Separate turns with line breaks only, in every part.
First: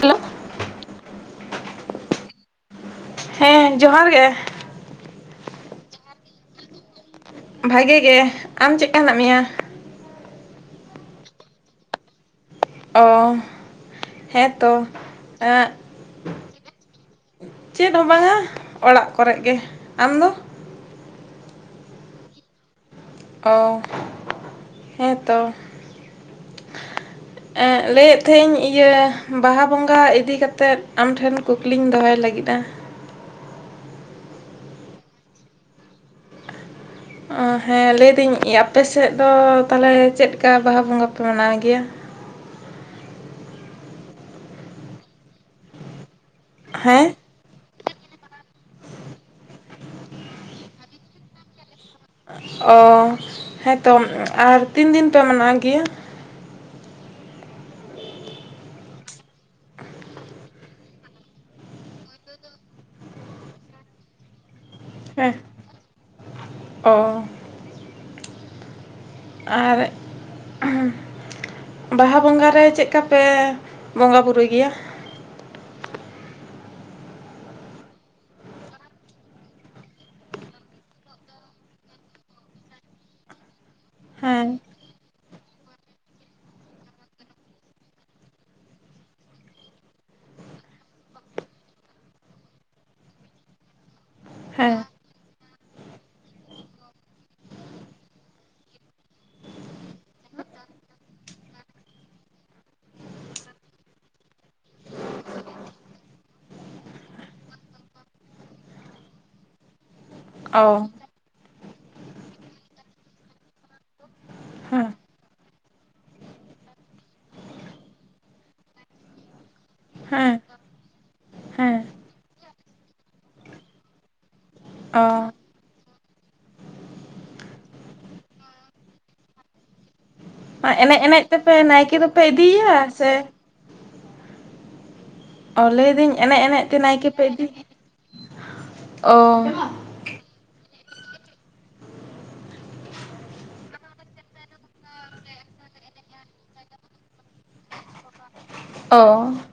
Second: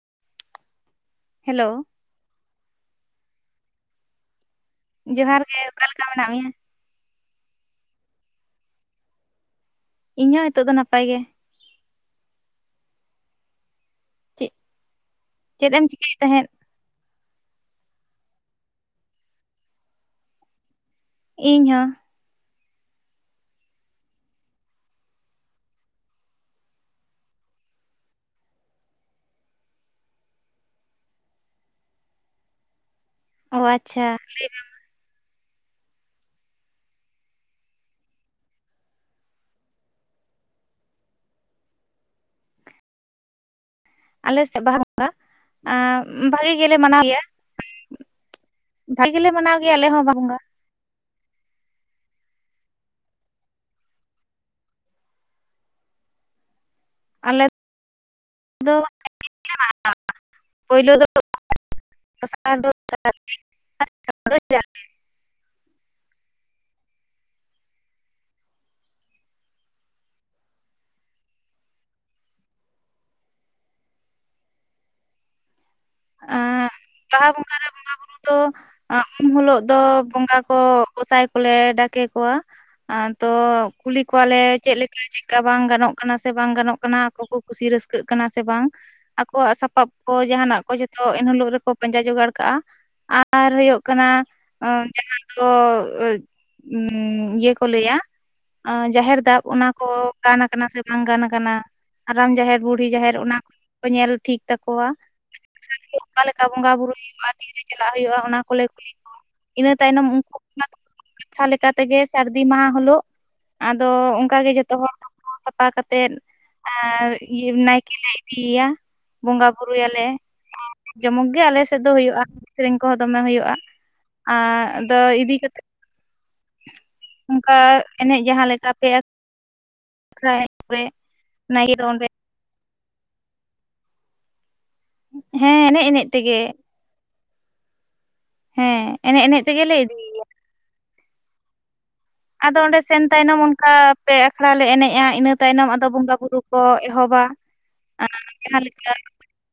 Hello
hello
ᱦᱮᱸ ᱡᱚᱦᱟᱨ ᱜᱮ
ᱡᱚᱦᱟᱨ ᱜᱮ ᱚᱠᱟᱞᱮᱠᱟ ᱢᱮᱱᱟᱜ ᱢᱮᱭᱟ
ᱵᱷᱟᱜᱮ ᱜᱮ ᱟᱢ ᱪᱮᱫᱠᱟ ᱦᱮᱱᱟᱜ ᱢᱮᱭᱟ
ᱤᱧᱦᱚᱸ ᱱᱤᱛᱚᱜ ᱫᱚ ᱱᱟᱯᱟᱭ ᱜᱮ
ᱚ ᱦᱮᱸ
ᱪᱮᱫ
ᱛᱚ ᱮᱸᱜ
ᱪᱮᱫ ᱮᱢ ᱪᱤᱠᱟᱹᱭᱮᱫ ᱛᱟᱦᱮᱸᱫ?
ᱪᱮᱫ ᱦᱚᱸ ᱵᱟᱝᱟ ᱚᱲᱟᱜ ᱠᱚᱨᱮᱜ ᱜᱮ ᱟᱢ ᱫᱚ
ᱤᱧ ᱦᱚᱸ
ᱚ ᱦᱮᱸ ᱛᱚ ᱮ ᱞᱟᱹᱭᱮᱫ ᱛᱟᱦᱮᱸᱫ ᱟ. ᱧ ᱤᱭᱟᱹ ᱵᱟᱦᱟ ᱵᱚᱸᱜᱟ ᱤᱫᱤ ᱠᱟᱛᱮᱫ ᱟᱢ ᱴᱷᱮᱱ ᱠᱩᱠᱞᱤᱧ ᱫᱚᱦᱚᱭ ᱞᱟᱹᱜᱤᱫᱼᱟ
ᱚ ᱟᱪᱪᱷᱟ ᱞᱟᱹᱭ ᱢᱮ ᱢᱟ
ᱚ ᱦᱮᱸ ᱞᱟᱹᱭ ᱫᱟᱹᱧ ᱟᱯᱮ ᱥᱮᱫ ᱫᱚ ᱛᱟᱞᱦᱮᱸ ᱪᱮᱫ ᱠᱟ ᱵᱟᱦᱟ ᱵᱚᱸᱜᱟ ᱯᱮ ᱢᱟᱱᱟᱣ ᱜᱮᱭᱟ
ᱟᱞᱮ ᱥᱮᱫ ᱵᱟᱦᱟ ᱵᱚᱸᱜᱟ ᱮ ᱵᱷᱟᱹᱜᱤ ᱜᱮᱞᱮ ᱢᱟᱱᱟᱣ
ᱦᱮᱸ
ᱜᱮᱭᱟ ᱵᱷᱟᱜᱤ ᱞᱮ ᱢᱟᱱᱟᱣ ᱜᱮᱭᱟ ᱟᱞᱮ ᱦᱚᱸ ᱵᱟᱦᱟ ᱵᱚᱸᱜᱟ
ᱚ ᱦᱮᱸ ᱛᱚ ᱟᱨ ᱛᱤᱱ ᱫᱤᱱ ᱯᱮ ᱢᱟᱱᱟᱣ ᱜᱮᱭᱟ
ᱟᱞᱮ ᱫᱚ ᱯᱮ ᱫᱤᱱ ᱜᱮᱞᱮ ᱢᱟᱱᱟᱣ ᱜᱮᱭᱟ ᱯᱳᱭᱞᱳ ᱫᱚ ᱫᱚᱥᱟᱨ ᱫᱚ ᱥᱟᱨᱫᱤ ᱟᱨ ᱛᱮᱥᱟᱨ ᱫᱚ ᱡᱟᱞᱮ
ᱦᱮᱸ ᱚ ᱟᱨ ᱵᱟᱦᱟ ᱵᱚᱸᱜᱟ ᱨᱮ ᱪᱮᱫᱠᱟ ᱯᱮ ᱵᱚᱸᱜᱟ ᱵᱩᱨᱩᱭ ᱜᱮᱭᱟ
ᱟ ᱵᱟᱦᱟ ᱵᱚᱸᱜᱟ ᱨᱮ ᱵᱚᱸᱜᱟ ᱵᱩᱨᱩ ᱛᱚ ᱩᱱ ᱦᱚᱞᱳᱜ ᱫᱚ ᱵᱚᱸᱜᱟ ᱠᱚ ᱜᱚᱸᱥᱟᱭ ᱠᱚᱞᱮ ᱰᱟᱠᱮ ᱠᱚᱣᱟ ᱟ ᱛᱚ ᱠᱩᱞᱤ ᱠᱚᱣᱟᱞᱮ
ᱦᱮᱸ
ᱪᱮᱫ ᱞᱮ ᱛᱚ ᱪᱮᱫᱠᱟ ᱵᱟᱝ ᱜᱟᱱᱚᱜ ᱠᱟᱱᱟ ᱥᱮ ᱵᱟᱝ ᱜᱟᱱᱚᱜ ᱠᱟᱱᱟ ᱟᱠᱚ ᱠᱚ ᱠᱩᱥᱤ ᱨᱟᱹᱥᱠᱟᱹᱜ ᱠᱟᱱᱟ ᱥᱮ ᱵᱟᱝ ᱟᱠᱚᱣᱟᱜ ᱥᱟᱯᱟᱵ ᱠᱚ ᱡᱟᱦᱟᱱᱟᱜ ᱚ ᱡᱷᱚᱛᱚ ᱮᱱ ᱦᱚᱞᱳᱜ ᱨᱮᱠᱚ ᱯᱟᱸᱡᱟ ᱡᱚᱜᱟᱲ ᱠᱟᱜᱼᱟ ᱟᱨ ᱦᱩᱭᱩᱜ ᱠᱟᱱᱟ
ᱦᱮᱸ
ᱡᱟᱦᱟᱸ ᱛᱚ ᱤᱭᱟᱹ ᱠᱚ ᱞᱟᱹᱭᱟ ᱚ ᱡᱟᱦᱮᱨ ᱫᱟᱵ ᱚᱱᱟ ᱠᱚ ᱜᱟᱱ ᱟᱠᱟᱱᱟ ᱥᱮ ᱵᱟᱝ ᱜᱟᱱ ᱟᱠᱟᱱᱟ ᱦᱟᱲᱟᱢ ᱡᱟᱦᱮᱨ ᱵᱩᱰᱦᱤ ᱡᱟᱦᱮᱨ ᱚᱱᱟ ᱠᱚ ᱠᱚ ᱧᱮᱞ ᱴᱷᱤᱠ ᱛᱟᱠᱚᱣᱟ ᱟᱪᱪᱷᱟ ᱚᱠᱟ ᱞᱮᱠᱟ ᱵᱚᱸᱜᱟ ᱵᱩᱨᱩ ᱦᱩᱭᱩᱜᱼᱟ ᱛᱤ ᱨᱮ ᱪᱟᱞᱟᱜ ᱦᱩᱭᱩᱜᱼᱟ ᱚᱱᱟ ᱠᱚᱞᱮ ᱠᱩᱞᱤ ᱠᱚᱣᱟ ᱤᱱᱟᱹ ᱛᱟᱭᱱᱚᱢ ᱩᱱ
ᱚ
ᱠᱟᱛᱷᱟ ᱞᱮᱠᱟ ᱛᱮᱜᱮ ᱥᱟᱨᱫᱤ ᱢᱟᱦᱟ ᱦᱤᱞᱚᱜ ᱟᱫᱚ ᱚᱱᱠᱟ ᱜᱮ ᱡᱚᱛᱚ
ᱦᱮᱸ
ᱦᱚᱲ ᱛᱚᱯᱳ ᱥᱟᱯᱷᱟ ᱠᱟᱛᱮᱫ ᱟᱨ ᱤᱭᱟ. ᱱᱟᱭᱠᱮᱞ ᱞᱮ ᱤᱫᱤ ᱮᱭᱟ ᱵᱚᱸᱜᱟ ᱵᱩᱨᱩ ᱭᱟᱞᱮ
ᱦᱮᱸ
ᱡᱚᱢᱚᱠ ᱜᱮ ᱟᱞᱮ
ᱦᱮᱸ
ᱥᱮᱫ ᱫᱚ ᱦᱩᱭᱩᱜᱼᱟ ᱥᱮᱸᱨᱮ‌ᱧ ᱠᱚᱦᱚᱸ ᱫᱚᱢᱮ ᱦᱩᱭᱩᱜᱼᱟ ᱟᱨ ᱟᱫᱚ
ᱚ
ᱤᱫᱤ ᱠᱟᱛᱮᱫ ᱚᱱᱠᱟ ᱮᱱᱮᱡ ᱡᱟᱦᱟᱸ ᱞᱮᱠᱟ ᱯᱮ ᱟᱠᱷᱲᱟ
ᱢᱟ
ᱠᱚᱨᱮ
ᱮᱱᱮᱡ ᱮᱱᱮᱡ ᱛᱮᱯᱮ
ᱫᱚ
ᱱᱟᱭᱠᱮ
ᱚᱸᱰᱮ
ᱫᱚᱯᱮ ᱤᱫᱤᱭ ᱭᱟ ᱥᱮ
ᱦᱮᱸ
ᱚ
ᱮᱱᱮᱡ
ᱞᱟᱹᱭ ᱫᱟᱹᱧ
ᱛᱮᱜᱮ
ᱮᱱᱮᱡ ᱮᱱᱮᱡ ᱛᱮ ᱱᱟᱭᱠᱮ ᱯᱮ ᱤᱫᱤ
ᱦᱮᱸ
ᱚ
ᱮᱱᱮᱡ ᱮᱱᱮᱡ ᱛᱮᱜᱮᱞᱮ ᱤᱫᱤᱭ ᱭᱟ ᱟᱫᱚ ᱚᱸᱰᱮ ᱥᱮᱱ ᱛᱟᱭᱱᱚᱢ ᱚᱱᱠᱟ ᱯᱮ ᱟᱠᱷᱲᱟ ᱞᱮ ᱮᱱᱮᱡᱼᱟ ᱤᱱᱟᱹ ᱛᱟᱭᱱᱚᱢ ᱟᱫᱚ ᱵᱚᱸᱜᱟ ᱵᱩᱨᱩ ᱠᱚ ᱮᱦᱚᱵᱟ
[unintelligible]
ᱟᱨ ᱡᱟᱦᱟᱸ ᱞᱮᱠᱟ
ᱚ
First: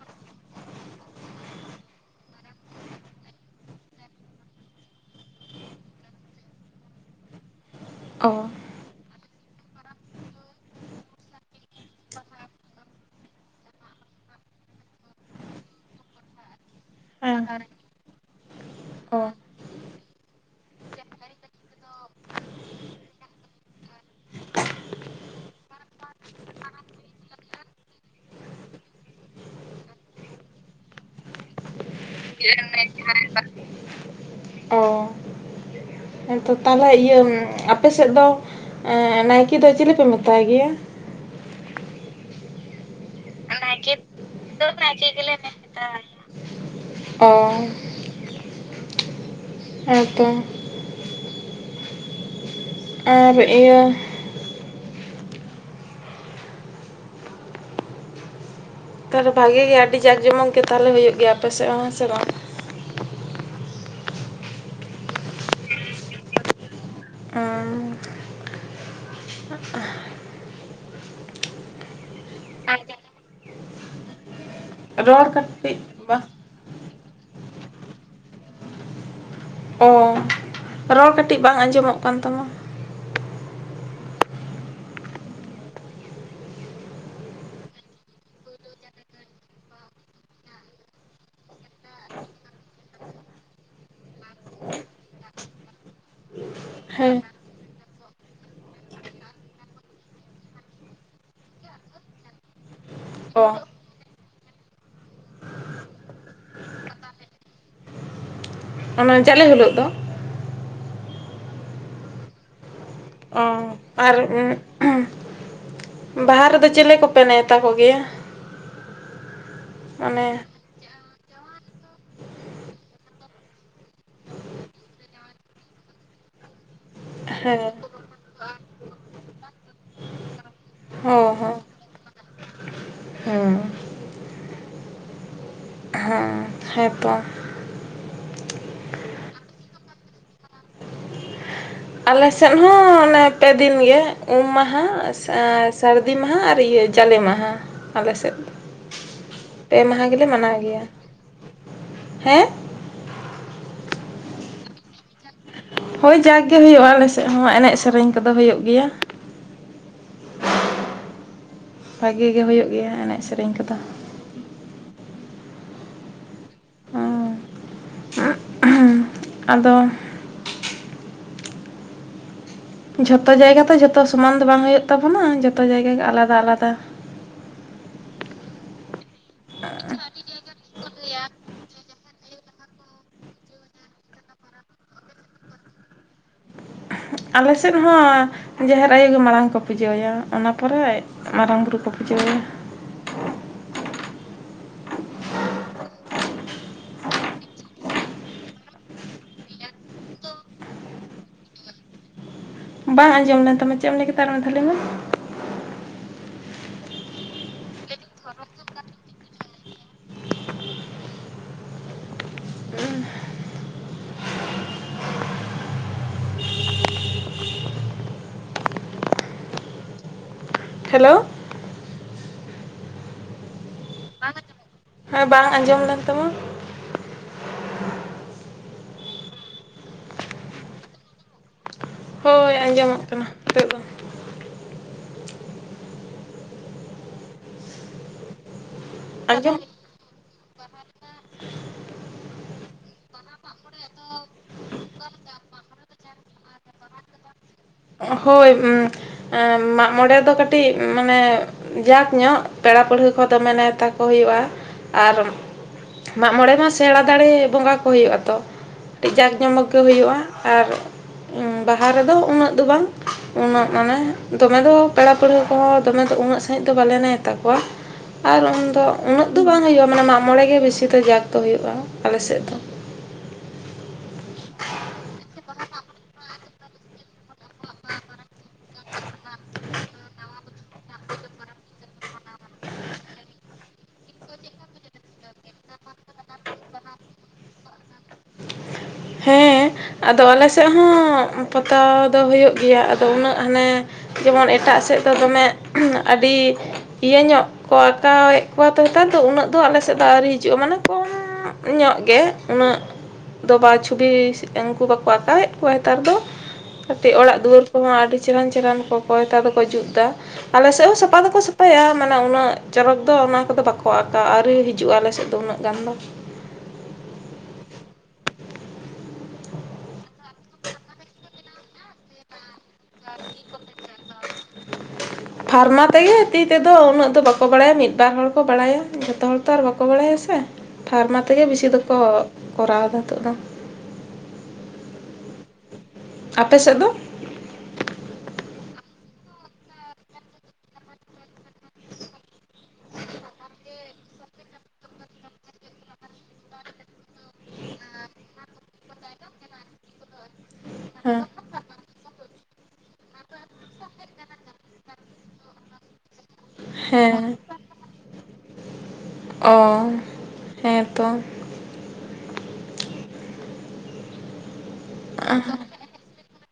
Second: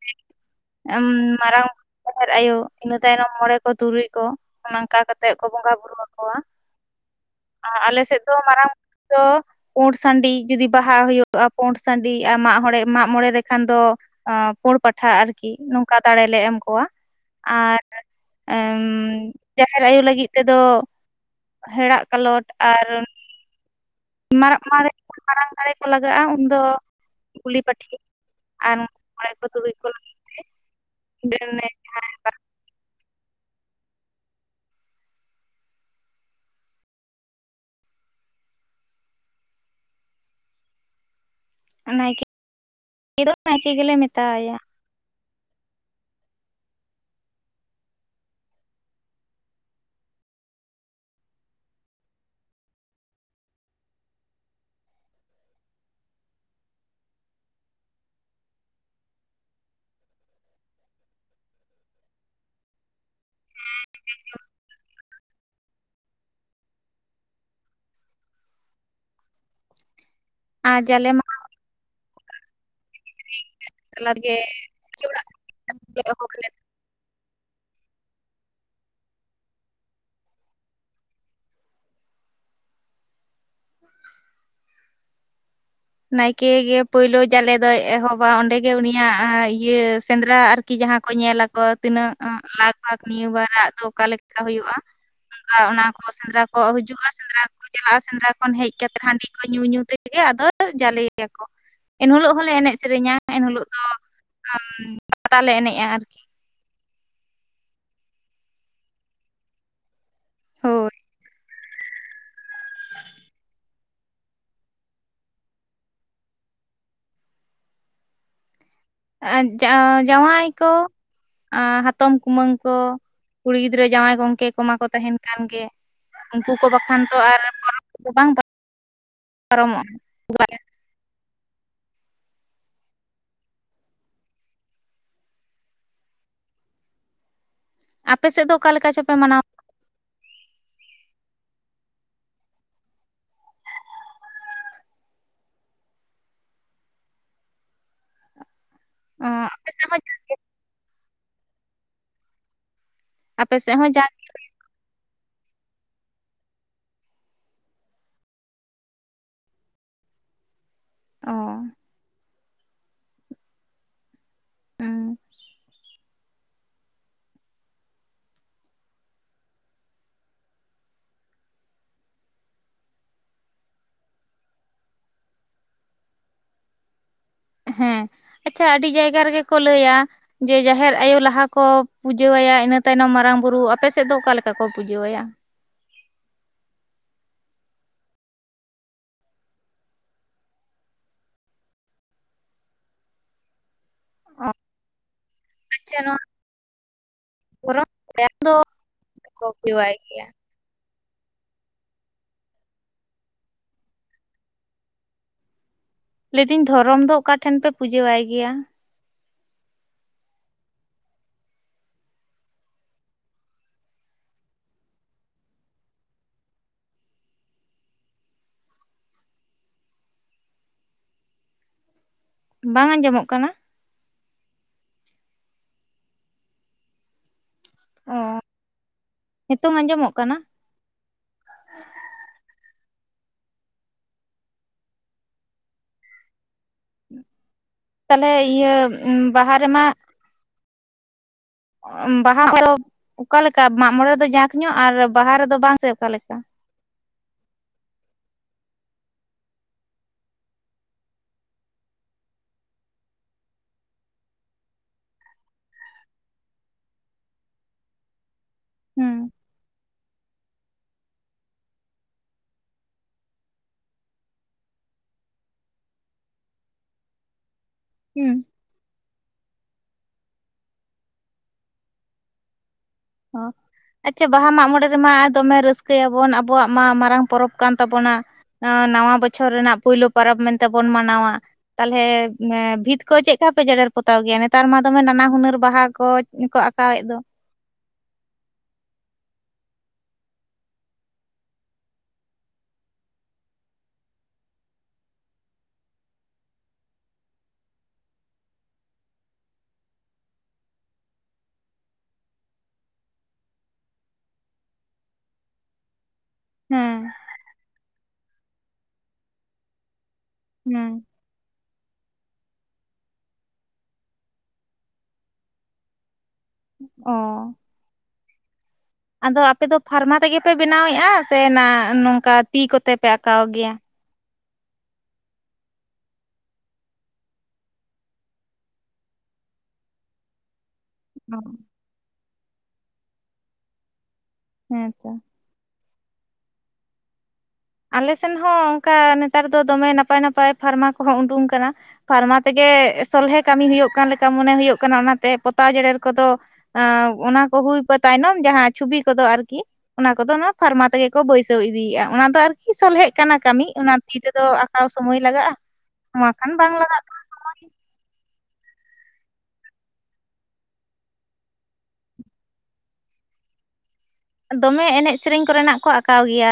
[unintelligible] ᱜᱮ ᱢᱟᱨᱟᱝ ᱵᱩᱨᱩ ᱡᱟᱦᱮᱨ ᱟᱭᱳ ᱤᱱᱟᱹ ᱛᱟᱭᱱᱚᱢ ᱢᱚᱬᱮ ᱠᱚ ᱛᱩᱨᱩᱭ ᱠᱚ ᱚᱱᱠᱟ ᱠᱟᱛᱮᱜ ᱠᱚ ᱵᱚᱸᱜᱟ ᱵᱩᱨᱩ ᱟᱠᱚᱣᱟ ᱟᱨ ᱟᱞᱮ ᱥᱮᱫ
ᱚ
ᱫᱚ ᱢᱟᱨᱟᱝ ᱵᱩᱨᱩ ᱫᱚ ᱯᱩᱸᱰ ᱥᱟᱺᱰᱤ ᱡᱩᱫᱤ ᱵᱟᱦᱟ ᱦᱩᱭᱩᱜᱼᱟ ᱯᱩᱸᱰ ᱥᱟᱺᱰᱤ ᱟᱨ ᱢᱟᱜ ᱢᱚᱬᱮ ᱢᱟᱜ ᱢᱚᱬᱮ ᱨᱮᱠᱷᱟᱱ ᱫᱚ ᱯᱳᱲ ᱯᱟᱴᱷᱟ ᱟᱨᱠᱤ ᱱᱚᱝᱠᱟ ᱫᱟᱲᱮᱞᱮ ᱮᱢ ᱠᱚᱣᱟ
ᱦᱮᱸ
ᱟᱨ
ᱚ
ᱡᱟᱦᱮᱨ ᱟᱭᱳ ᱞᱟᱹᱜᱤᱫ ᱛᱮᱫᱚ ᱦᱮᱲᱟᱜ ᱠᱟᱞᱚᱴ ᱟᱨ ᱢᱟᱨᱟᱜ ᱢᱮ ᱢᱟᱨᱟᱝ ᱫᱟᱲᱮ ᱠᱚ ᱞᱟᱜᱟᱜᱼᱟ ᱩᱱᱫᱚ ᱜᱩᱞᱤ ᱯᱟᱹᱴᱷᱤ ᱟᱨ ᱢᱚᱬᱮ ᱠᱚ ᱛᱩᱲᱩᱡ ᱠᱚ ᱞᱟᱹᱜᱤᱫ ᱡᱟᱦᱟᱸ
[unintelligible] ᱚ ᱦᱮᱸ ᱛᱚ ᱛᱟᱦᱚᱞᱮ ᱤᱭᱟᱹ ᱟᱯᱮ ᱥᱮᱫ ᱫᱚ ᱱᱟᱭᱠᱮ ᱫᱚ ᱪᱤᱞᱤᱯᱮ ᱢᱮᱛᱟᱭ ᱜᱮᱭᱟ
ᱱᱟᱭᱠᱮ ᱱᱟᱭᱠᱮ ᱜᱮᱞᱮ ᱢᱮᱛᱟᱣᱟᱭᱭᱟ
ᱱᱟᱭᱠᱮ ᱜᱮᱞᱮ ᱢᱮ ᱚ ᱟᱨ ᱛᱚ ᱟᱨ ᱤᱭᱟᱹ ᱛᱟᱦᱚᱞᱮ ᱵᱷᱟᱜᱮ ᱜᱮᱭᱟ ᱟᱹᱰᱤ ᱡᱟᱠ ᱡᱚᱢᱚᱠ ᱜᱮ ᱛᱟᱦᱚᱞᱮ ᱦᱩᱭᱩᱜ ᱜᱮᱭᱟ ᱟᱯᱮ ᱥᱮᱫ ᱦᱚᱸ ᱦᱮᱸ ᱥᱮ ᱵᱟᱝ
[unintelligible]
ᱩᱸ
ᱟᱨ ᱡᱟᱞᱮᱢ [unintelligible] ᱛᱟᱞᱟᱨ ᱜᱮ
ᱨᱚᱦᱚᱲ ᱠᱟᱛᱤ ᱠᱤ ᱚ ᱨᱚᱲ ᱠᱟᱹᱴᱤᱡ ᱵᱟᱝ ᱟᱸᱡᱚᱢᱚᱜ ᱠᱟᱱ ᱛᱟᱢᱟ
ᱱᱟᱭᱠᱮ ᱜᱮ ᱯᱳᱭᱞᱳ ᱡᱟᱞᱮ ᱫᱚᱭ ᱮᱦᱚᱵᱟ ᱚᱸᱰᱮ ᱜᱮ ᱩᱱᱤᱭᱟᱜ ᱤᱭᱟᱹ ᱥᱮᱸᱫᱽᱨᱟ ᱟᱨᱠᱤ ᱠᱤ ᱡᱟᱦᱟᱸ ᱠᱚ ᱧᱮᱞ ᱟᱠᱚ ᱛᱤᱱᱟᱹᱜ ᱞᱟᱜᱽ ᱵᱷᱟᱜ ᱱᱤᱭᱟᱹ ᱵᱟᱨᱟᱜ ᱫᱚ ᱚᱠᱟ ᱞᱮᱠᱟ ᱦᱩᱭᱩᱜᱼᱟ ᱚᱱᱠᱟ ᱚᱱᱟ ᱠᱚ ᱥᱮᱸᱫᱽᱨᱟ ᱠᱚ ᱦᱤᱡᱩᱜᱼᱟ
ᱦᱮᱸ
ᱥᱮᱸᱫᱽᱨᱟ ᱪᱟᱞᱟᱜᱼᱟ ᱥᱮᱸᱫᱽᱨᱟ ᱠᱷᱚᱱ ᱦᱮᱡ ᱠᱟᱛᱮ ᱦᱟᱺᱰᱤ ᱠᱚ ᱧᱩ ᱧᱩ ᱛᱮᱜᱮ ᱟᱫᱚ ᱡᱟᱞᱮᱭᱟᱠᱚ ᱮᱱᱦᱤᱞᱚᱜ ᱦᱚᱸᱞᱮ ᱮᱱᱮᱡ ᱥᱮᱨᱮᱧᱟ
ᱚ
ᱮᱱᱦᱤᱞᱚᱜ ᱫᱚ ᱟ ᱯᱟᱛᱟ ᱞᱮ ᱮᱱᱮᱡᱼᱟ ᱟᱨᱠᱤ
ᱚᱱᱟ ᱡᱟᱞᱮ ᱦᱤᱞᱚᱜ ᱫᱚ
ᱦᱚᱭ [inaudible]
ᱚ ᱟᱨ ᱩ ᱵᱟᱦᱟ ᱨᱮᱫᱚ ᱪᱤᱞᱮ ᱠᱚᱯᱮ ᱱᱮᱣᱛᱟ ᱠᱚᱜᱮᱭᱟ?
ᱟᱸ ᱡᱟᱶᱟ
ᱢᱟᱱᱮ
ᱡᱟᱶᱟᱭ ᱠᱚ᱾ [unintelligible] ᱦᱟᱛᱚᱢ ᱠᱩᱢᱟᱹᱝ ᱠᱚ ᱠᱩᱲᱤ ᱜᱤᱫᱽᱨᱟᱹ ᱡᱟᱶᱟᱭ ᱜᱚᱝᱠᱮ ᱠᱚᱢᱟ ᱠᱚ ᱛᱟᱦᱮᱱ ᱠᱟᱱ ᱜᱮ᱾ ᱩᱱᱠᱩ ᱠᱚ ᱵᱟᱠᱷᱟᱱ ᱫᱚ ᱟᱨ
ᱦᱮᱸ
ᱯᱚᱨᱚᱵ ᱠᱚᱫᱚ ᱵᱟᱝ ᱯᱟᱨᱚᱢᱚᱜᱼᱟ᱾
ᱦᱚᱸ ᱦᱚᱸ ᱦᱮᱸ ᱦᱮᱸ ᱦᱮᱸ ᱛᱚ
ᱟᱯᱮᱮᱥᱮᱫ ᱫᱚ ᱚᱠᱟ ᱞᱮᱠᱟ ᱪᱚᱯᱮ ᱢᱟᱱᱟᱣ?
ᱟᱞᱮᱥᱮᱫ ᱦᱚᱸ ᱚᱱᱮ ᱯᱮᱫᱤᱱ ᱜᱮ ᱩᱢ ᱢᱟᱦᱟ ᱥᱟᱹᱨᱫᱤ ᱢᱟᱦᱟ ᱟᱨ ᱤᱭᱟᱹ ᱡᱟᱞᱮ ᱢᱟᱦᱟ ᱟᱞᱮᱥᱮᱫ ᱫᱚ᱾
[unintelligible]
ᱯᱮ ᱢᱟᱦᱟ ᱜᱮᱞᱮ ᱢᱟᱱᱟᱣ ᱜᱮᱭᱟ ᱦᱮᱸ᱾
ᱟᱯᱮ ᱥᱮ ᱦᱚᱸ ᱡᱟᱠ
ᱦᱚᱭ ᱡᱟᱠᱜᱮ ᱦᱩᱭᱩᱜᱼᱟ ᱟᱞᱮᱥᱮᱫ ᱦᱚᱸ ᱮᱱᱮᱡ ᱥᱮᱨᱮᱧ ᱠᱚᱫᱚ ᱦᱩᱭᱩᱜ ᱜᱮᱭᱟ᱾
ᱚ
ᱵᱷᱟᱜᱮ ᱜᱮ ᱦᱩᱭᱩᱜ ᱜᱮᱭᱟ ᱮᱱᱮᱡ ᱥᱮᱨᱮᱧ ᱠᱚᱫᱚ᱾
ᱦᱩᱸ
ᱟᱫᱚ ᱡᱷᱚᱛᱚ ᱡᱟᱭᱜᱟ ᱛᱚ ᱡᱷᱚᱛᱚ ᱥᱚᱢᱟᱱ ᱫᱚ ᱵᱟᱝ ᱦᱩᱭᱩᱜ ᱛᱟᱵᱚᱱᱟ ᱡᱷᱚᱛᱚ ᱡᱟᱭᱜᱟ ᱜᱮ ᱟᱞᱟᱫᱟ ᱟᱞᱟᱫᱟ᱾
ᱦᱮᱸ ᱟᱪᱪᱷᱟ ᱟᱹᱰᱤ ᱡᱟᱭᱜᱟ ᱨᱮᱜᱮ ᱠᱚ ᱞᱟᱹᱭᱟ, ᱡᱮ ᱡᱟᱦᱮᱨ ᱟᱭᱳ ᱞᱟᱦᱟ ᱠᱚ ᱯᱩᱡᱟᱹ ᱟᱭᱟ ᱤᱱᱟᱹ ᱛᱟᱭᱱᱚᱢ ᱢᱟᱨᱟᱝ ᱵᱩᱨᱩ ᱟᱯᱮ ᱥᱮᱫ ᱫᱚ ᱚᱠᱟᱞᱮᱠᱟ ᱠᱚ ᱯᱩᱡᱟᱹᱣ ᱟᱭᱟ?
ᱟᱞᱮ ᱥᱮᱫ ᱦᱚᱸ ᱡᱟᱦᱮᱨ ᱟᱭᱳ ᱜᱮ ᱢᱟᱲᱟᱝ ᱠᱚ ᱯᱩᱡᱟᱹᱭ ᱟᱭᱟ ᱚᱱᱟ ᱯᱚᱨᱮ ᱢᱟᱨᱟᱝᱵᱩᱨᱩ ᱠᱚ ᱯᱩᱡᱟᱹᱣ ᱟᱭᱟ᱾
ᱚ ᱟᱪᱪᱷᱟ ᱱᱚᱣᱟ ᱫᱦᱚᱨᱚᱢ ᱵᱚᱸᱜᱟ ᱫᱚ [unintelligible] ᱠᱚ ᱯᱩᱡᱟᱹᱣᱟᱭ ᱜᱮᱭᱟ᱾
ᱵᱟᱝ ᱟᱸᱡᱚᱢ ᱞᱮᱱ ᱛᱟᱢᱟ ᱪᱮᱫ ᱮᱢ ᱞᱟᱹᱭᱠᱮᱫᱟ ᱟᱨ ᱢᱤᱫ ᱫᱷᱟᱣ ᱞᱟᱹᱭ ᱢᱮ᱾
ᱞᱟᱹᱭᱫᱟᱹᱧ ᱫᱷᱚᱨᱚᱢ ᱫᱚ ᱚᱠᱟ ᱴᱷᱮᱱ ᱯᱮ ᱯᱩᱡᱟᱹᱟᱭ ᱜᱮᱭᱟ?
ᱦᱮᱞᱳ
ᱵᱟᱝ ᱟᱸᱡᱚᱢᱚᱜ ᱠᱟᱱᱟ?
ᱦᱮᱸ ᱵᱟᱝ ᱟᱸᱡᱚᱢ ᱞᱮᱱ ᱛᱟᱢᱟ᱾
ᱚ ᱦᱮᱹᱛᱚᱝ ᱟᱸᱡᱚᱢᱚᱜ ᱠᱟᱱᱟ?
ᱦᱳᱭ ᱟᱸᱡᱚᱢᱚᱜ ᱠᱟᱱᱟ ᱱᱤᱛᱳᱜᱼᱫᱚ᱾
ᱛᱟᱦᱞᱮ ᱤᱭᱟᱹ ᱵᱟᱦᱟ
ᱟᱸᱡᱚᱢ
ᱨᱮᱢᱟ,
[unintelligible]
ᱵᱟᱦᱟ [unintelligible] ᱚᱠᱟᱮᱠᱟ ᱢᱟᱜᱢᱚᱬᱮ ᱨᱮᱫᱚ ᱡᱟᱸᱠ ᱧᱚᱜ ᱟᱨ ᱵᱟᱦᱟ ᱨᱮᱫᱚ ᱵᱟᱝ ᱥᱮ ᱚᱠᱟᱞᱮᱠᱟ?
ᱦᱳᱭ ᱢᱟᱜᱢᱚᱬᱮ ᱫᱚ ᱠᱟᱹᱴᱤᱡ ᱢᱟᱱᱮ ᱡᱟᱸᱠ ᱧᱚᱜ ᱯᱮᱲᱟ ᱯᱟᱹᱲᱦᱟᱹ ᱠᱚ ᱫᱚᱢᱮ ᱱᱮᱶᱛᱟ ᱠᱚ ᱦᱩᱭᱩᱜᱼᱟ ᱟᱨ ᱢᱟᱜᱢᱚᱬᱮ ᱢᱟ ᱥᱮᱬᱟ ᱫᱟᱸᱲᱮ ᱵᱚᱸᱜᱟ ᱠᱚ ᱦᱩᱭᱩᱜ ᱟᱛᱚ᱾ ᱠᱟᱹᱴᱤᱡ
ᱦᱩᱸ
ᱡᱟᱸᱠ ᱡᱚᱢᱚᱠ ᱜᱮ ᱦᱩᱭᱩᱜᱼᱟ, ᱟᱨ ᱵᱟᱦᱟ ᱨᱮᱫᱚ ᱩᱱᱟᱹᱜ ᱫᱚ ᱵᱟᱝ᱾ ᱩᱱᱟᱹᱜ ᱢᱟᱱᱮ ᱫᱚᱢᱮ ᱫᱚ ᱯᱮᱲᱟ ᱯᱟᱹᱲᱦᱟᱹ ᱠᱚᱦᱚᱸ ᱫᱚᱢᱮ ᱫᱚ ᱩᱱᱟᱹᱜ ᱥᱟᱺᱦᱤᱡ ᱫᱚ ᱵᱟᱞᱮ ᱱᱮᱶᱛᱟ ᱠᱚᱣᱟ᱾
ᱦᱩᱸ
ᱟᱨ ᱩᱱᱫᱚ ᱩᱱᱟᱹᱜ ᱫᱚ ᱵᱟᱝ ᱦᱩᱭᱩᱜᱼᱟ ᱢᱟᱱᱮ ᱢᱟᱜᱢᱚᱬᱮ ᱜᱮ ᱵᱤᱥᱤ ᱫᱚ ᱡᱟᱸᱠ ᱫᱚ ᱦᱩᱭᱩᱜᱼᱟ ᱟᱞᱮ ᱥᱮᱫ ᱫᱚ᱾
ᱚ ᱟᱪᱪᱷᱟ ᱵᱟᱦᱟ ᱢᱟᱜᱢᱚᱬᱮ ᱨᱮᱢᱟ ᱫᱚᱢᱮ ᱨᱟᱹᱥᱠᱟᱹᱭᱟᱵᱚᱱ ᱟᱵᱚᱣᱟᱜ ᱢᱟ ᱢᱟᱨᱟᱝ ᱯᱚᱨᱚᱵᱽ ᱠᱟᱱ ᱛᱟᱵᱚᱱᱟ᱾ ᱱᱚᱣᱟ ᱱᱟᱣᱟ ᱵᱚᱪᱷᱚᱨ ᱨᱮᱱᱟᱜ ᱯᱳᱭᱞᱳ ᱯᱚᱨᱚᱵᱽ ᱢᱮᱱᱛᱮᱵᱚᱱ ᱢᱟᱱᱟᱣᱟ᱾ ᱛᱟᱦᱞᱮ ᱵᱷᱤᱛ ᱠᱚ ᱪᱮᱫ ᱠᱟ ᱯᱮ ᱡᱮᱨᱮᱲ ᱯᱚᱛᱟᱣ ᱜᱮᱭᱟ ᱱᱮᱛᱟᱨ ᱢᱟ ᱫᱚᱢᱮ ᱱᱟᱱᱟ ᱦᱩᱱᱟᱹᱨ ᱵᱟᱦᱟ ᱠᱚ, ᱟᱸᱠᱟᱣᱮᱫ ᱫᱚ
ᱦᱮᱸ ᱟᱫᱚ ᱟᱞᱮ ᱥᱮᱫ ᱦᱚᱸ ᱯᱚᱛᱟᱣ ᱫᱚ ᱦᱩᱭᱩᱜ ᱜᱮᱭᱟ ᱟᱫᱚ ᱩᱱᱟᱹᱜ ᱦᱟᱱᱮ ᱡᱮᱢᱚᱱ ᱮᱴᱟᱜ ᱥᱮᱫ ᱫᱚ ᱫᱚᱢᱮ ᱟᱹᱰᱤ ᱤᱭᱟᱹ ᱧᱚᱜ ᱠᱚ ᱟᱸᱠᱟᱣᱮᱫ ᱠᱚᱣᱟ ᱛᱚ ᱱᱮᱛᱟᱨ ᱫᱚ ᱩᱱᱟᱹᱜ ᱫᱚ ᱟᱞᱮ ᱥᱮᱫ ᱫᱚ ᱟᱹᱣᱨᱤ ᱦᱤᱡᱩᱜᱼᱟ ᱢᱟᱱᱮ ᱠᱚᱢ, ᱧᱚᱜ ᱜᱮ ᱩᱱᱟᱹᱜ ᱫᱚ ᱵᱟ ᱪᱷᱚᱵᱤ ᱩᱱᱠᱩ ᱵᱟᱠᱚ ᱟᱸᱠᱟᱣᱮᱫ ᱠᱚᱣᱟ ᱱᱮᱛᱟᱨ ᱫᱚ
ᱦᱮᱸ
ᱠᱟᱹᱴᱤᱡ ᱚᱲᱟᱜ ᱫᱩᱣᱟᱹᱨ ᱩᱱᱠᱩ ᱢᱟ ᱟᱹᱰᱤ ᱪᱮᱦᱨᱟᱱ ᱪᱮᱦᱨᱟᱱ ᱠᱚ ᱠᱚᱭᱛᱟ ᱫᱚᱠᱚ ᱡᱩᱛ ᱫᱟ ᱟᱞᱮ ᱥᱮᱫ
ᱦᱩᱸ
ᱦᱚᱸ ᱥᱟ ᱥᱟᱯᱟ ᱫᱚᱠᱚ ᱥᱟᱯᱟᱭᱟ ᱢᱟᱱᱮ ᱩᱱᱟᱹᱜ ᱪᱚᱨᱚᱠ ᱫᱚ ᱚᱱᱟ ᱠᱚᱫᱚ ᱵᱟᱠᱚ ᱟᱸᱠᱟᱣ-ᱟ ᱟᱨᱣᱨᱤ ᱦᱤᱡᱩᱜᱼᱟ ᱟᱞᱮᱥᱮᱫ ᱫᱚ ᱩᱱᱟᱹᱜ ᱜᱟᱱ ᱫᱚ
ᱚ ᱟᱫᱚ ᱟᱯᱮ ᱫᱚ ᱯᱷᱟᱨᱢᱟ ᱛᱮᱜᱮ ᱯᱮ ᱵᱮᱱᱟᱣᱮᱫᱼᱟ ᱥᱮ ᱚᱱᱟ ᱱᱚᱝᱠᱟ ᱛᱤ ᱠᱚᱛᱮ ᱯᱮ ᱟᱸᱠᱟᱣ ᱜᱮᱭᱟ
[inaudible] ᱯᱷᱟᱨᱢᱟ ᱛᱮᱜᱮ ᱛᱤ ᱛᱮᱫᱚ ᱩᱱᱟᱹᱜ ᱫᱚ ᱵᱟᱠᱚ ᱵᱟᱲᱟᱭᱟ ᱢᱤᱫᱵᱟᱨ ᱦᱚᱲ ᱠᱚ ᱵᱟᱲᱟᱭᱟ ᱡᱚᱛᱚ ᱦᱚᱲ ᱛᱚ ᱟᱨ ᱵᱟᱠᱚ ᱵᱟᱲᱟᱭᱟ ᱥᱮ ᱯᱷᱟᱨᱢᱟ ᱛᱮᱜᱮ ᱵᱤᱥᱤ ᱫᱚᱠᱚ ᱠᱚᱨᱟᱣᱫᱟ ᱦᱤᱛᱚᱜ ᱫᱚ
ᱦᱮᱸᱛᱚ
ᱟᱯᱮ ᱥᱮᱫ ᱫᱚ?
ᱟᱞᱮ ᱥᱮᱱ ᱦᱚᱸ ᱚᱱᱠᱟ ᱱᱮᱛᱟᱨ ᱫᱚ ᱫᱚᱢᱮ ᱱᱟᱯᱟᱭ ᱱᱟᱯᱟᱭ ᱯᱷᱟᱨᱢᱟ ᱠᱚᱦᱚᱸ ᱩᱰᱩᱝ ᱠᱟᱱᱟ ᱯᱷᱟᱨᱢᱟ ᱛᱮᱜᱮ ᱥᱚᱞᱦᱮ ᱠᱟᱹᱢᱤ ᱦᱩᱭᱩᱜ ᱠᱟᱱ ᱞᱮᱠᱟ ᱢᱚᱱᱮ ᱦᱩᱭᱩᱜ ᱠᱟᱱᱟ ᱚᱱᱟᱛᱮ ᱯᱚᱛᱟᱣ ᱡᱮᱲᱮᱨ ᱠᱚᱫᱚ ᱚᱱᱟ ᱠᱚ ᱦᱩᱭ ᱯᱚ ᱛᱟᱭᱱᱚᱢ ᱡᱟᱦᱟᱸ ᱪᱷᱩᱵᱤ ᱠᱚᱫᱚ ᱟᱨᱠᱤ ᱚᱱᱟ ᱠᱚᱫᱚ ᱚᱱᱟ ᱯᱷᱟᱨᱢᱟ ᱛᱮᱜᱮ ᱠᱚ
ᱦᱮᱸ
ᱵᱟᱹᱭᱥᱟᱹᱣ ᱤᱫᱤᱭᱮᱫᱼᱟ ᱚᱱᱟ ᱫᱚ ᱟᱨ ᱠᱤ ᱥᱚᱞᱦᱮᱜ ᱠᱟᱱᱟ ᱠᱟᱹᱢᱤ ᱚᱱᱟ ᱛᱤ ᱛᱮᱫᱚ ᱟᱸᱠᱟᱣ ᱥᱚᱢᱚᱭ ᱞᱟᱜᱟᱜᱼᱟ ᱱᱚᱣᱟ ᱠᱷᱟᱱ ᱵᱟᱝ ᱞᱟᱜᱟᱜ ᱠᱟᱱᱟ
ᱦᱮᱸ ᱚ ᱦᱮᱸ ᱛᱚ
ᱫᱚᱢᱮ ᱮᱱᱮᱡ ᱥᱮᱨᱮᱧ ᱠᱚᱨᱮᱱᱟᱜ ᱠᱚ ᱟᱸ ᱟᱸᱠᱟᱣ ᱜᱮᱭᱟ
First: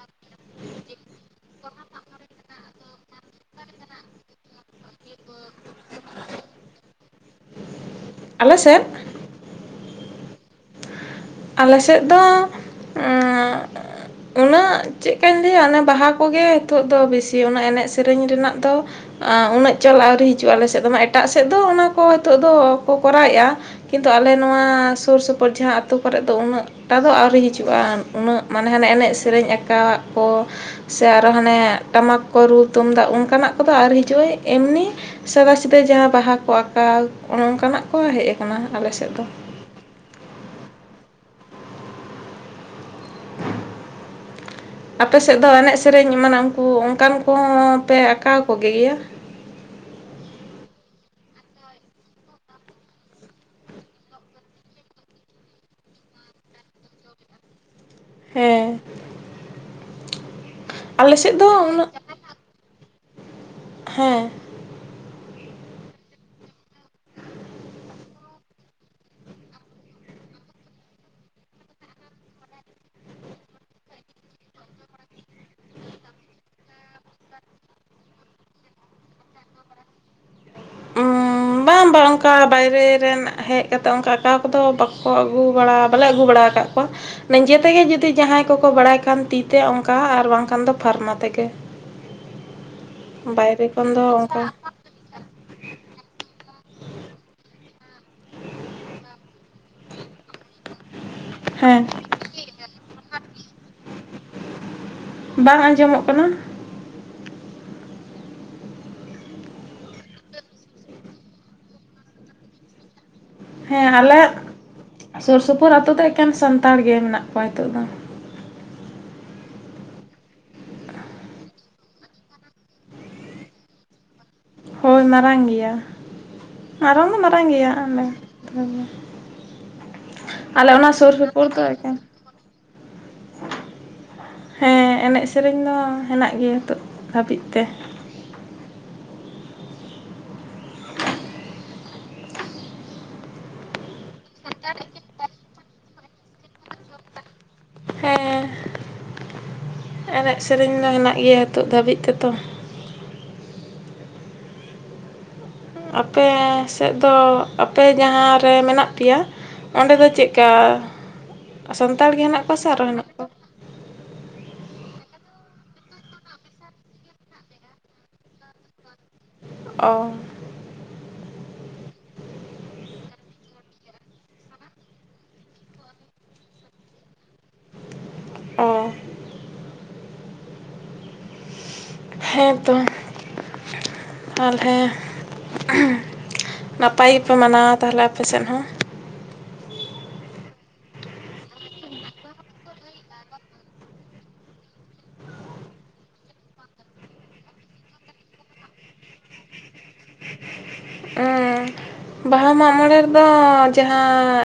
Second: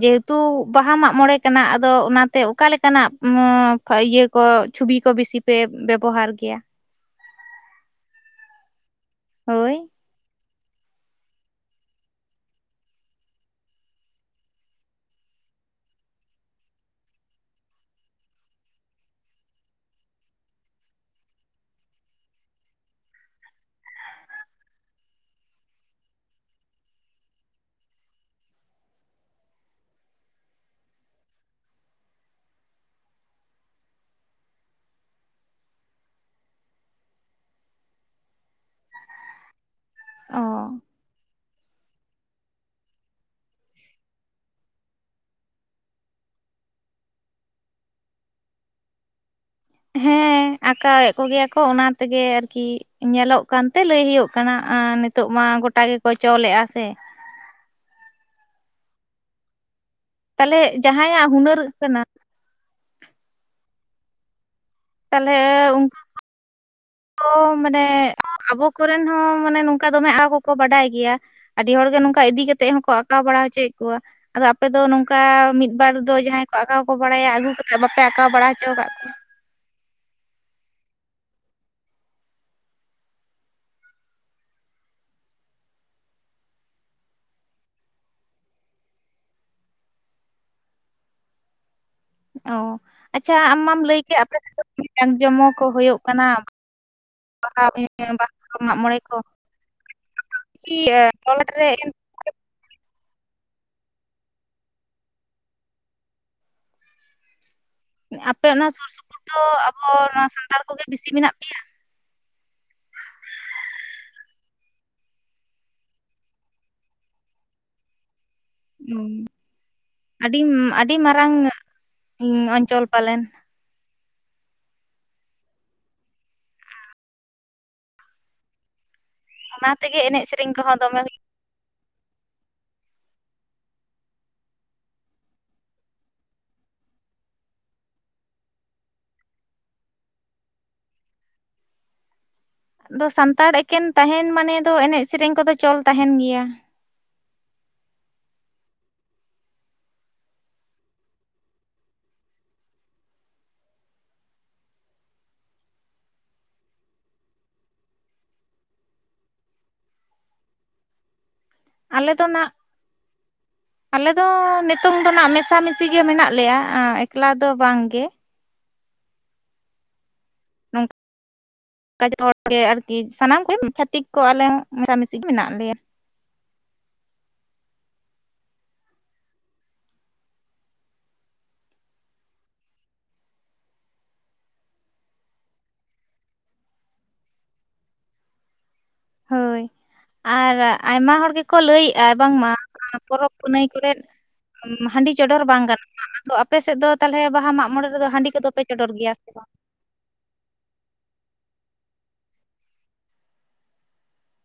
ᱡᱮᱦᱮᱛᱩ ᱵᱟᱦᱟ ᱢᱟᱜᱢᱚᱬᱮ ᱠᱟᱱᱟ ᱟᱫᱚ ᱚᱱᱟᱛᱮ ᱚᱠᱟ ᱞᱮᱠᱟᱱᱟᱜ ᱠᱷᱟᱡ ᱤᱭᱟᱹ ᱠᱚ ᱪᱷᱩᱵᱤ ᱠᱚ ᱵᱮᱥᱤ ᱯᱮ ᱵᱮᱵᱚᱦᱟᱨ ᱜᱮᱭᱟ
ᱟᱞᱮ ᱥᱮᱫ
ᱦᱳᱭ
ᱟᱞᱮᱥᱮᱫ ᱫᱚ ᱚᱸ ᱩᱱᱟᱹᱜ ᱪᱮᱫᱠᱟᱧ ᱞᱟᱹᱭᱟ ᱚᱱᱮ ᱵᱟᱦᱟ ᱠᱚᱜᱮ ᱱᱤᱛᱚᱜ ᱫᱚ ᱵᱮᱥᱤ ᱩᱹᱜᱟᱜ ᱮᱱᱮᱡ ᱥᱮᱨᱮᱧ ᱨᱮᱱᱟᱜ ᱫᱚ ᱩᱱᱟᱹᱜ ᱪᱚᱞ ᱟᱹᱣᱨᱤ ᱦᱤᱡᱩᱜᱼᱟ ᱟᱞᱮ ᱥᱮᱫ ᱢᱟ ᱮᱴᱟᱜ ᱥᱮᱫ ᱫᱚ ᱚᱱᱟ ᱠᱚ ᱱᱤᱛᱚᱜ ᱫᱚ ᱠᱚ ᱠᱚᱨᱟᱣᱮᱜᱼᱟ ᱠᱤᱱᱛᱩ ᱟᱞᱮ ᱱᱚᱣᱟ ᱥᱩᱨ ᱥᱩᱯᱩᱨ ᱡᱟᱦᱟᱸ ᱟᱹᱛᱩ ᱠᱚᱨᱮᱫ ᱫᱚ ᱩᱱᱟᱹᱜ ᱴᱟᱜ ᱫᱚ ᱟᱹᱣᱨᱤ ᱦᱤᱡᱩᱜᱼᱟ ᱩᱱᱟᱹᱜ ᱢᱟᱱᱮ ᱦᱟᱱᱮ ᱮᱱᱮᱡ ᱥᱮᱨᱮᱧ ᱟᱠᱟᱸᱟᱣᱟᱜ ᱠᱚ ᱥᱮ ᱟᱨᱦᱚ ᱦᱟᱱᱮ ᱴᱟᱢᱟᱠ ᱠᱚ ᱨᱩ ᱛᱩᱢᱫᱟᱜ ᱚᱱᱠᱟᱱᱟᱜ ᱠᱚᱫᱚ ᱟᱹᱣᱨᱤ ᱦᱤᱡᱩᱜᱼᱟ ᱮᱢᱱᱤ ᱥᱟᱫᱟ ᱥᱤᱫᱟᱹ ᱡᱟᱦᱟᱸ ᱵᱟᱦᱟ ᱠᱚ ᱟᱸᱠᱟᱣ ᱚᱱ ᱚᱱᱠᱟᱱᱟᱜ ᱠᱚ ᱦᱮᱸᱡ ᱠᱟᱱᱟ ᱟᱞᱮ ᱥᱮᱫ ᱫᱚ
ᱚ
[unintelligible] ᱟᱯᱮ ᱥᱮᱫ ᱫᱚ ᱮᱱᱮᱡ ᱥᱮᱨᱮᱧ ᱮᱢᱟᱱᱟᱜ ᱩᱱᱠᱩ ᱚᱱᱠᱟᱱ ᱠᱚᱦᱚᱸ ᱯᱮ ᱟᱸᱠᱟᱣ ᱠᱚ ᱜᱮᱭᱟ
ᱦᱮᱸ ᱟᱠᱟᱸᱠᱟᱣᱮᱫ ᱠᱚᱜᱮᱭᱟ ᱠᱚ ᱚᱱᱟ ᱛᱮᱜᱮ ᱟᱨᱠᱤ ᱧᱮᱞᱚᱜ ᱠᱟᱱᱛᱮ ᱞᱟᱹᱭ ᱦᱩᱭᱩᱜ ᱠᱟᱱᱟ ᱟ ᱱᱤᱛᱚᱜ ᱢᱟ ᱜᱚᱴᱟ ᱜᱚᱴᱟ ᱜᱮᱠᱚ ᱪᱚᱞᱮᱜᱼᱟ ᱥᱮ
ᱦᱮᱸ
ᱛᱟᱦᱚᱞᱮ
ᱟᱞᱮ
ᱡᱟᱦᱟᱸᱭᱟᱜ
ᱥᱮᱫ ᱫᱚ
ᱦᱩᱱᱟᱹᱨ
ᱩᱱᱟᱹᱜ
ᱠᱟᱱᱟ
ᱦᱮᱸ
ᱛᱟᱞᱦᱮ ᱩᱱᱠᱩ ᱠᱚ ᱢᱟᱱᱮ ᱟᱵᱚ ᱠᱚᱨᱮᱱ ᱦᱚᱸ ᱢᱟᱱᱮ ᱱᱚᱝᱠᱟ ᱫᱚᱢᱮ ᱟ ᱠᱚᱠᱚ ᱵᱟᱰᱟᱭ ᱜᱮᱭᱟ ᱟᱹᱰᱤ ᱦᱚᱲᱜᱮ ᱱᱚᱝᱠᱟ ᱤᱫᱤ ᱠᱟᱛᱮᱫ ᱦᱚᱸᱠᱚ ᱟᱸᱠᱟᱣ ᱵᱟᱲᱟ ᱦᱚᱪᱚᱭᱮᱫ ᱠᱚᱣᱟ ᱟᱫᱚ ᱟᱯᱮ ᱫᱚ ᱱᱚᱝᱠᱟ ᱢᱤᱫᱵᱟᱨ ᱫᱚ ᱡᱟᱦᱟᱸᱭ ᱠᱚ ᱟᱸᱠᱟᱣ ᱠᱚ ᱵᱟᱲᱟᱭᱟ ᱟᱹᱜᱩ ᱠᱟᱛᱮᱫ ᱵᱟᱯᱮ ᱟᱸᱠᱟᱣ ᱵᱟᱲᱟ ᱦᱚᱪᱚ ᱠᱟᱫ ᱠᱚᱣᱟ
ᱩᱹ [inaudible] ᱵᱟᱝ ᱵᱟᱝ ᱚᱱᱠᱟ ᱵᱟᱭᱨᱮ ᱨᱮᱱ ᱦᱮᱡ ᱠᱟᱛᱮ ᱚᱱᱠᱟ ᱟᱠᱟᱸᱠᱟᱣ ᱠᱚᱫᱚ ᱵᱟᱠᱚ ᱟᱹᱜᱩ ᱵᱟᱲᱟ ᱵᱟᱞᱮ ᱟᱹᱜᱩ ᱵᱟᱲᱟ ᱠᱟᱫ ᱟᱠᱟᱫ ᱠᱚᱣᱟ ᱱᱤᱡᱮ ᱛᱮᱜᱮ ᱡᱩᱫᱤ ᱡᱟᱦᱟᱸᱭ ᱠᱚᱠᱚ ᱵᱟᱲᱟᱭ ᱠᱷᱟᱱ ᱛᱤᱛᱮ ᱚᱱᱠᱟ ᱟᱨ ᱵᱟᱝᱠᱷᱟᱱ ᱫᱚ ᱯᱷᱟᱨᱢᱟ ᱛᱮᱜᱮ
ᱚ ᱟᱪᱪᱷᱟ ᱟᱢ
ᱵᱟᱭᱨᱮ
ᱢᱟᱢ
ᱠᱷᱚᱱ
ᱞᱟᱹᱭ
ᱫᱚ
ᱠᱮᱫ ᱟᱯᱮ
ᱚᱱᱠᱟ
ᱥᱮᱫ ᱫᱚ ᱡᱤᱫᱟᱝ ᱡᱚᱢᱚᱠ ᱠᱚ ᱦᱩᱭᱩᱜ ᱠᱟᱱᱟ ᱵᱟᱦᱟ ᱵᱟᱦᱟ ᱢᱟᱜ ᱢᱚᱬᱮ ᱠᱚ [inaudible]
ᱦᱮᱸ ᱵᱟᱝ ᱟᱸᱡᱚᱢᱚᱜ ᱠᱟᱱᱟ
ᱟᱯᱮ ᱚᱱᱟ ᱥᱩᱨ ᱥᱩᱯᱩᱨ ᱫᱚ ᱟᱵᱚ ᱱᱚᱣᱟ ᱥᱟᱱᱛᱟᱲ ᱠᱚᱜᱮ ᱵᱤᱥᱤ ᱢᱮᱱᱟᱜ ᱯᱮᱭᱟ
ᱦᱮᱸ ᱟᱞᱮ ᱥᱩᱨ ᱥᱩᱯᱩᱨ ᱟᱛᱳ ᱫᱚ ᱮᱠᱮᱱ ᱥᱟᱱᱛᱟᱲ ᱜᱮ ᱢᱮᱱᱟᱜ ᱠᱚᱣᱟ ᱱᱤᱛᱚᱜ ᱫᱚ
ᱦᱩᱸ ᱟᱹᱰᱤ ᱟᱹᱰᱤ ᱢᱟᱨᱟᱝ ᱚᱧᱪᱚᱞ ᱯᱟᱞᱮᱱ
ᱦᱳᱭ ᱢᱟᱨᱟᱝ ᱜᱮᱭᱟ ᱢᱟᱨᱟᱝ ᱫᱚ ᱢᱟᱨᱟᱝ ᱜᱮᱭᱟ ᱚᱱᱮ ᱛᱟᱞᱦᱮ
ᱚᱱᱟ ᱛᱮᱜᱮ ᱮᱱᱮᱡ ᱥᱮᱨᱮᱧ
ᱟᱞᱮ
ᱠᱚᱦᱚᱸ
ᱚᱱᱟ
ᱫᱚᱢᱮ
ᱥᱩᱨ
ᱦᱩᱭᱩᱜ
ᱥᱩᱯᱩᱨ ᱫᱚ ᱮᱠᱷᱮᱱ ᱦᱮᱸ ᱮᱱᱮᱡ ᱥᱮᱨᱮᱧ ᱫᱚ ᱦᱮᱱᱟᱜ ᱜᱮᱭᱟ ᱱᱤᱛᱳ ᱦᱟᱹᱵᱤᱡ ᱛᱮ
ᱟᱫᱚ ᱥᱟᱱᱛᱟᱲ ᱮᱠᱮᱱ ᱛᱟᱸᱦᱮᱱ ᱢᱟᱱᱮ ᱫᱚ ᱮᱱᱮᱡ ᱥᱮᱨᱮᱧ ᱠᱚᱫᱚ ᱪᱚᱞ ᱛᱟᱸᱦᱮᱱ ᱜᱮᱭᱟ
ᱦᱮᱸ ᱮᱱᱮᱡ ᱥᱮᱨᱮᱧ ᱫᱚ ᱦᱮᱱᱟᱜ ᱜᱮᱭᱟ ᱱᱤᱛᱚᱜ ᱫᱷᱟᱹᱵᱤᱡ ᱛᱮᱛᱚ ᱟᱯᱮ ᱥᱮᱫ ᱫᱚ ᱟᱯᱮ ᱡᱟᱦᱟᱸᱨᱮ ᱢᱮᱱᱟᱜ ᱯᱮᱭᱟ ᱚᱸᱰᱮ ᱫᱚ ᱪᱮᱫᱞᱠᱟ ᱥᱟᱱᱛᱟᱲ
ᱟᱞᱮ
ᱜᱮ
ᱫᱚ
ᱦᱮᱱᱟᱜ
ᱱᱟᱜ
ᱠᱚᱣᱟ ᱥᱮ ᱟᱨᱚ ᱦᱮᱱᱟᱜ ᱠᱚᱣᱟ
ᱟᱞᱮ ᱫᱚ ᱱᱤᱛᱚᱝ ᱫᱚ ᱱᱟᱜ ᱢᱮᱥᱟᱢᱤᱥᱤ ᱜᱮ ᱢᱮᱱᱟᱜ ᱞᱮᱭᱟ ᱮᱠᱞᱟ ᱫᱚ ᱵᱟᱝ ᱜᱮ
ᱚ
[unintelligible] ᱱᱚᱝ ᱠᱟ ᱦᱚᱲ ᱜᱮ ᱟᱨᱠᱤ ᱥᱟᱱᱟᱢ ᱠᱚᱜᱮ ᱪᱷᱟᱟᱹᱛᱤᱠ ᱠᱚ ᱟᱞᱮ ᱦᱚᱸ ᱢᱮᱥ ᱢᱤᱥᱤ ᱜᱮ ᱢᱮᱱᱟᱜ ᱞᱮᱭᱟ
ᱚ ᱦᱮᱸᱛᱚ ᱛᱟᱞᱦᱮ ᱱᱟᱯᱟᱭ ᱜᱮᱯᱮ ᱢᱟᱱᱟᱣᱟ ᱛᱟᱞᱦᱮ ᱟᱯᱮ ᱥᱮᱫ ᱦᱚᱸ
ᱦᱳᱭ ᱟᱨ ᱟᱭᱢᱟ ᱦᱚᱲ ᱜᱮᱠᱚ ᱞᱟᱹᱭᱮᱫᱼᱟ ᱵᱟᱝᱢᱟ ᱯᱚᱨᱚᱵᱽ ᱯᱩᱱᱟᱹᱭ ᱠᱚᱨᱮ ᱦᱟᱺᱰᱤ ᱪᱚᱰᱚᱨ ᱵᱟᱝ ᱜᱟᱱᱚᱜᱼᱟ ᱟᱫᱚ ᱟᱯᱮ ᱥᱮᱫ ᱫᱚ ᱛᱟᱞᱦᱮ ᱵᱟᱦᱟ ᱢᱟᱜ ᱢᱚᱬᱮ ᱨᱮᱫᱚ ᱦᱟᱺᱰᱤ ᱠᱚᱫᱚ ᱯᱮ ᱪᱚᱰᱚᱨ ᱜᱮᱭᱟ ᱥᱮ ᱵᱟᱝ
ᱵᱟᱦᱟ ᱢᱟᱜ ᱢᱚᱬᱮ ᱨᱮᱫᱚ ᱡᱟᱦᱟᱸ